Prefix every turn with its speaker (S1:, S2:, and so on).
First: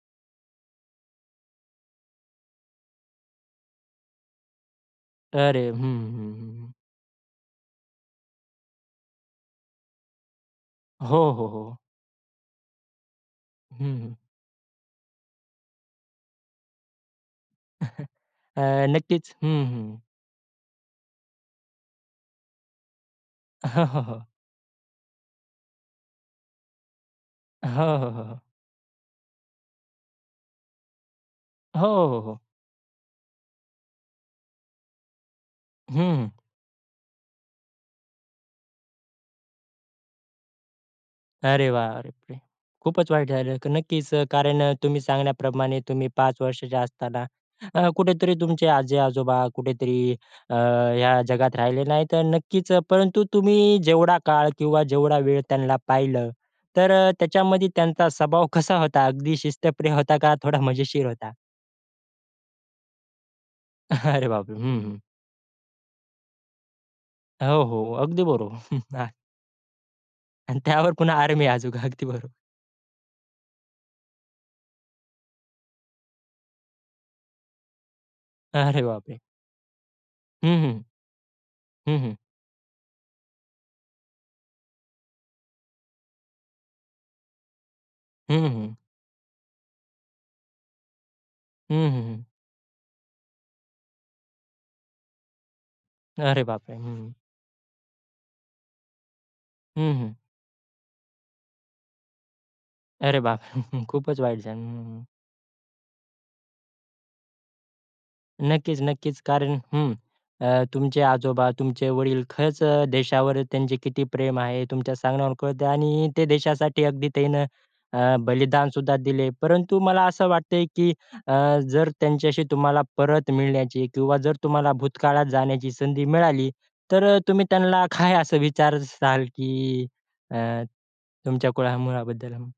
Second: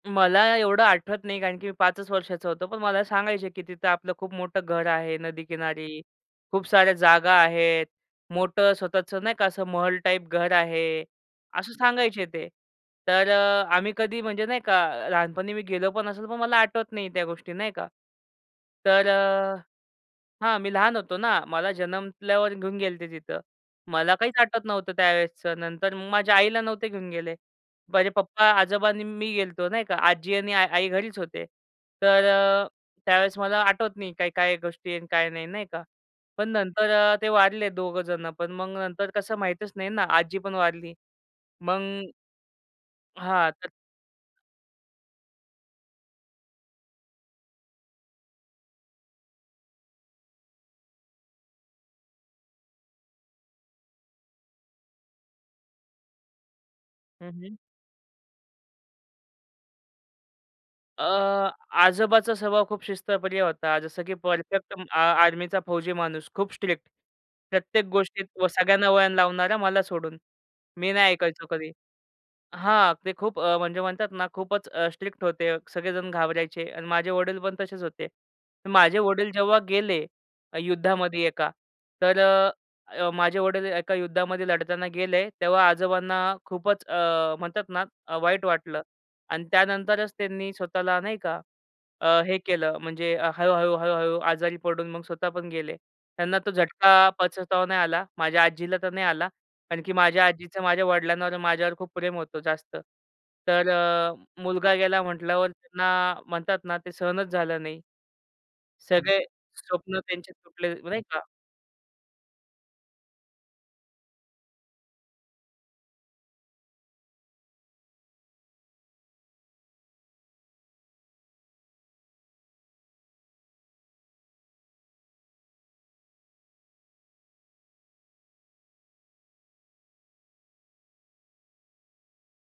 S1: मला एवढं आठवत नाही. कारण की मी 5 वर्षाचा होतो. पण मला सांगायचे, की तिथं आपलं खूप मोठं घर आहे
S2: अरे! हं,
S1: नदीकिनारी.
S2: हं, हं,
S1: खूप
S2: हं.
S1: साऱ्या जागा आहेत. मोठं स्वतःचं नाही का असं महल टाईप घर आहे,
S2: हो, हो,
S1: असं
S2: हो.
S1: सांगायचे ते. तर अ,
S2: हं,
S1: आम्ही
S2: हं.
S1: कधी म्हणजे नाही का, लहानपणी मी गेलो पण असेल, पण मला आठवत नाही त्या गोष्टी नाही का.
S2: अ,
S1: तर
S2: नक्कीच.
S1: अ
S2: हं, हं.
S1: हां, मी लहान होतो ना, मला जन्मल्यावर घेऊन गेले ते तिथं.
S2: हं, हं.
S1: मला
S2: हो.
S1: काहीच आठवत नव्हतं त्यावेळेसचं. नंतर माझ्या आईला नव्हतं घेऊन गेले.
S2: हो,
S1: माझे
S2: हो, हो, हो.
S1: पप्पा, आजोबा आणि मी गेलतो नाही का. आज्जी आणि आई घरीच होते.
S2: हो, हो,
S1: तर
S2: हो.
S1: अ, त्यावेळेस मला आठवत नाही काय-काय गोष्टी आहेत, काय नाही, नाही का,
S2: हं.
S1: पण नंतर ते वारले दोघं जणं. पण मग नंतर कसं माहीतच नाही ना. आजी पण वारली.
S2: अरे
S1: मग
S2: बापरे! खूपच वाईट
S1: हां,
S2: झालं. तर
S1: तर
S2: नक्कीच, कारण अ, तुम्ही सांगितल्याप्रमाणे तुम्ही 5 वर्षाचे असताना, अ, कुठेतरी तुमचे आज्जी-आजोबा कुठेतरी अ, ह्या जगात राहिले नाहीत अन् नक्कीच, परंतु तुम्ही जेवढा काळ किंवा जेवढा वेळ त्यांना पाहिलं, तर अ,
S1: हं, हं.
S2: त्याच्यामध्ये त्यांचा स्वभाव कसा होता? अगदी शिस्तप्रिय होता का, थोडा
S1: अ,
S2: मजेशीर होता?
S1: आजोबांचा स्वभाव खूप शिस्तप्रिय होता. जसं की
S2: अरे बापरे!
S1: परफेक्ट
S2: हं,
S1: अ
S2: हं.
S1: आर्मीचा फौजी माणूस, खूप स्ट्रिक्ट.
S2: हो,
S1: प्रत्येक
S2: हो. अगदी
S1: गोष्टीत व
S2: बरो
S1: सगळ्यांना वळण लावणारा, मला सोडून.
S2: अन्
S1: मी
S2: त्यावर
S1: नाही
S2: पुन्हा आर्मी
S1: ऐकायचो कधी.
S2: अजून, अगदी बरो
S1: हां, ते खूप अ, म्हणजे म्हणतात ना, खूपच स्ट्रिक्ट होते. सगळेजण घाबरायचे अन् माझे वडील पण तसेच होते.
S2: अरे
S1: माझे
S2: बापरे!
S1: वडील जेव्हा गेले
S2: हं, हं,
S1: युद्धामध्ये एका
S2: हं, हं.
S1: तर अ, अ, माझे वडील एका युद्धामध्ये लढताना गेले, तेव्हा आजोबांना खूपच अ, म्हणतात ना अ,
S2: हं,
S1: वाईट
S2: हं, हं.
S1: वाटलं अन् त्यानंतरच त्यांनी स्वतःला नाही का,
S2: हं, हं,
S1: अ,
S2: हं.
S1: हे केलं म्हणजे हळू-हळू, हळू-हळू आजारी पडून मग स्वतः पण गेले. त्यांना
S2: अरे
S1: तो
S2: बापरे!
S1: झटका
S2: हं.
S1: पचवता नाही आला. माझ्या आज्जीला तर नाही आला. आणखी
S2: हं, हं.
S1: माझ्या आज्जीचं माझ्या वडिलांवर माझ्यावर खूप प्रेम होतं, जास्त.
S2: अरे बाप!
S1: तर अ,
S2: खूपच वाईट झालं.
S1: मुलगा
S2: हं,
S1: गेला
S2: हं.
S1: म्हटल्यावर त्यांना, म्हणतात ना, ते सहनच झालं नाही.
S2: नक्कीच, नक्कीच.
S1: सगळे
S2: कारण हं.
S1: स्वप्न त्यांचे
S2: अ,
S1: तुटले,
S2: तुमचे
S1: नाही का?
S2: आजोबा, तुमचे वडील खरंच अ, देशावर त्यांचं किती प्रेम आहे तुमच्या सांगण्यावर कळतं आणि ते देशासाठी अगदी त्यांनी अ, बलिदान सुद्धा दिलं. परंतु मला असं वाटतं आहे, की अ, जर त्यांच्याशी तुम्हाला परत मिळण्याची किंवा जर तुम्हाला भूतकाळात जाण्याची संधी मिळाली, तर अ, तुम्ही त्यांना काय असं विचाराल? की अ, तुमच्या कुळामुळाबद्दल?